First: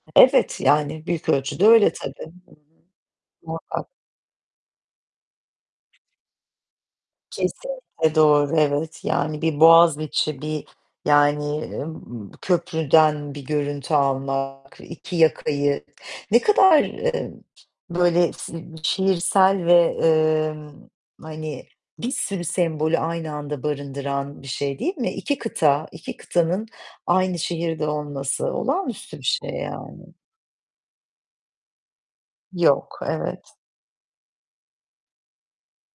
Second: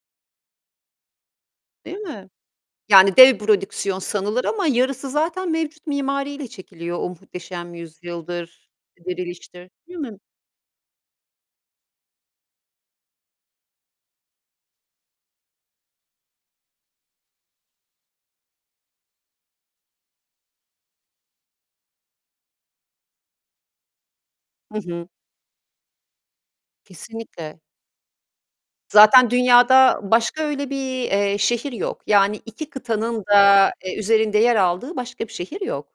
Evet, yani büyük ölçüde öyle Değil tabii. mi? Hı hı, Yani dev muhakkak. prodüksiyon sanılır ama yarısı zaten mevcut mimariyle çekiliyor. O Muhteşem Kesinlikle doğru, Yüzyıl'dır, evet. Yani bir Diriliş'tir değil mi? Boğaziçi, bir yani, eee, köprüden bir görüntü almak, 2 yakayı ne kadar, eee, böyle s ııı, şiirsel ve, eee, hani, bir sürü sembolü aynı anda barındıran bir şey, Hı değil hı. mi? 2 kıta, 2 kıtanın aynı Kesinlikle. şehirde olması olağanüstü Zaten bir şey dünyada yani. başka öyle bir, eee, şehir yok. Yani, 2 Yok, kıtanın evet. da, eee, üzerinde yer aldığı başka bir şehir yok.